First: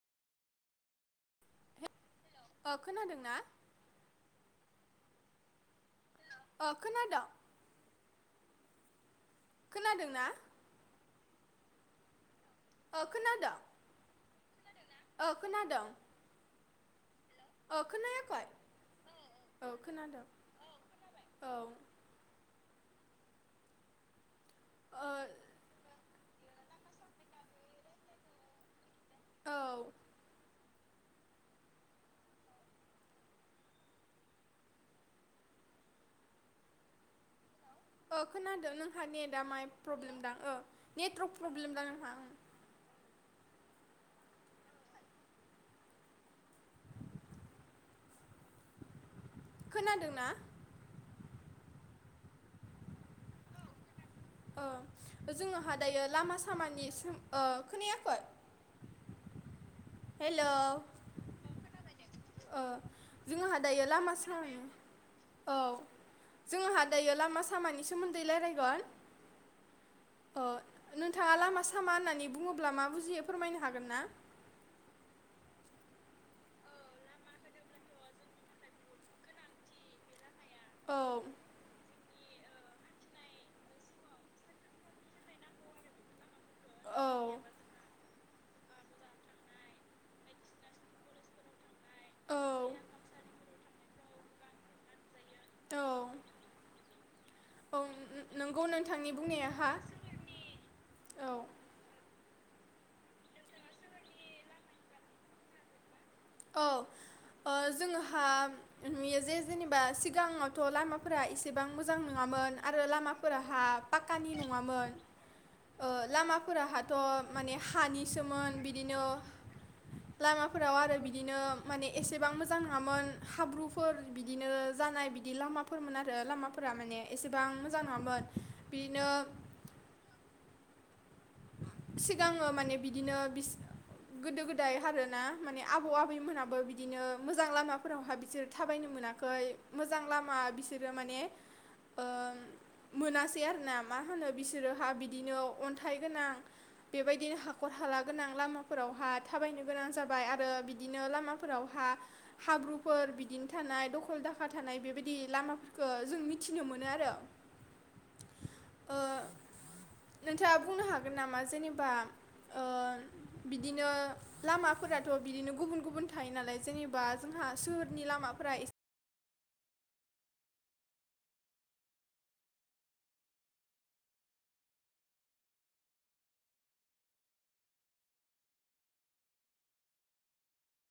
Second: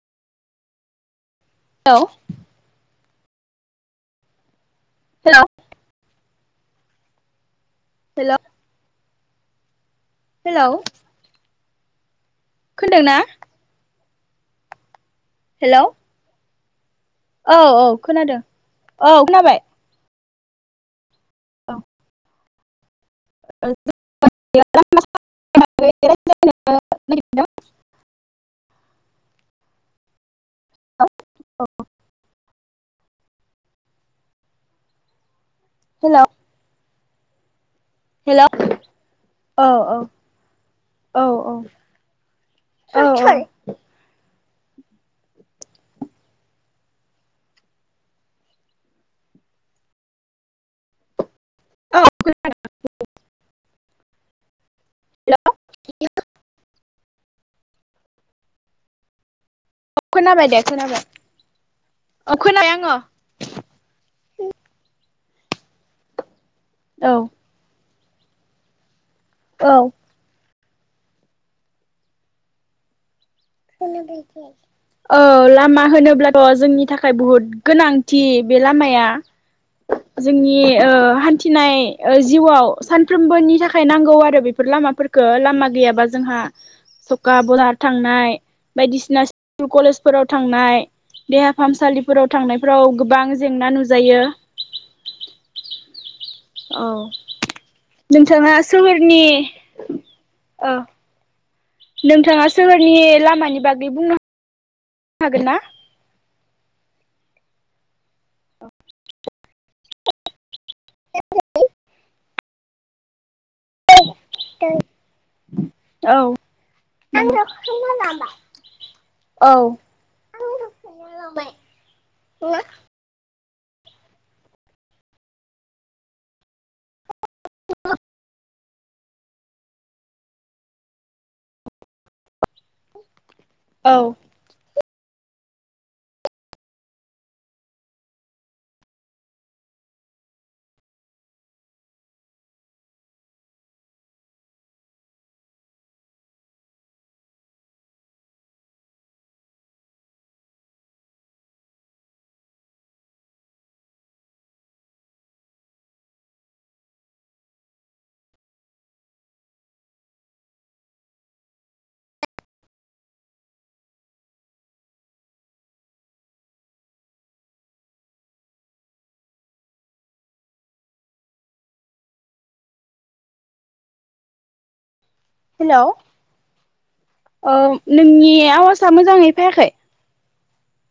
Hello खोनादों ना hello खोनादों। हेलौ खोनादों ना? हेलौ अ खोनादोंना खोनादों? ओ हेलौ खोनादों। औ ओ औ खोनादों खोनायाखै औ खोनाबाय। औ खोनादों औ ओ [unintelligible] [unintelligible] औ औ हेलौ हेलौ खोनादों नोंहा नेटआ औ माइ प्रब्लेम दां औ नेटवर्क औ प्रब्लेम दां नोंहा औ खोनादोंना? औ औ जोंहा दायो लामा सामानि खोनायाखै हेल खोनाबाय दे खोनाबाय औ खोनाबाय आङो जोंहा दायो लामा सामायाव औ जोंहा औ दायो लामा सामानि सोमोन्दै रायलायगोन। औ ओ नोंथाङा लामा सामा होननानै बुङोब्ला मा बुजियो? फोरमायनो हागोन ना? औ लामा होनोब्लाथ जोंनि थाखाय बुहुद गोनांथि बे लामाया जोंनि औ हान्थिनाय जिउआव सानफ्रोमबोनि थाखाय नांगौ आरो बेफोर लामाफोरखौ लामा गैयाबा जोंहा औ सखा बहार थांनाय बायदिसिना स्कुल कलेजफोराव थांनाय देहा फाहामसालिफोराव थांनायफोराव गोबां जेंना नुजायो। औ औ औ नोंथाङा नंगौ नोंथांनि सहोरनि बुंनाया हा औ औ नोंथाङा सोहोरनि लामानि बागै बुंनो हाग हागना? औ जोंहा नुयो जे जेनेबा सिगाङाव गथ लामाफोरा एसेबां मोजां मोनो नङामोन आरो लामा फोरहा पाक्कानि नङामोन औ लामाफोराहाथ माने ओ हानिसोमोन बिदिनो औ लामाफोराव आरो बि बिदिनो माने एसेबां मोजां नङामोन हाब्रुफोर बिदिनो जानाय बिदि लामाफोरमोन आरो लामाफोरा माने एसेबां मोजां नङामोन बिदिनो सिगाङो माने बिदिनो बि औ गोदो गोदाय हारोन ना आबौ आबै मोनाबो बिदिनो मोजां लामाफोरावहा बिसोर थाबायनो मोनाखै मोजां लामा बिसोरो माने ओ मोनासै आरोना माहोनो बिसोर हा बिदिनो अन्थाइ गोनां बेबायदिनो हाखर हाला गोनां लामाफोरावहा थाबायनो गोनां जाबाय आरो बिदिनो लामाफोरावहा हाब्रुफोर बिदिनो थानाय दखल दाखा थानाय बेबायदि लामाफोरखौ जों मिथिनो मोनो आरो ओ नोंथाङा [unintelligible] बुंनो हागोन नामा जेनेबा ओ बिदिनो लामाफोराथ' बिदिनो गुबुन गुबुन थायो नालाय जेनेबा जोंहा सोहोरनि लामाफोरा एसे हेलौ ओ नोंनि आवाजआ मोजाङै फैयाखै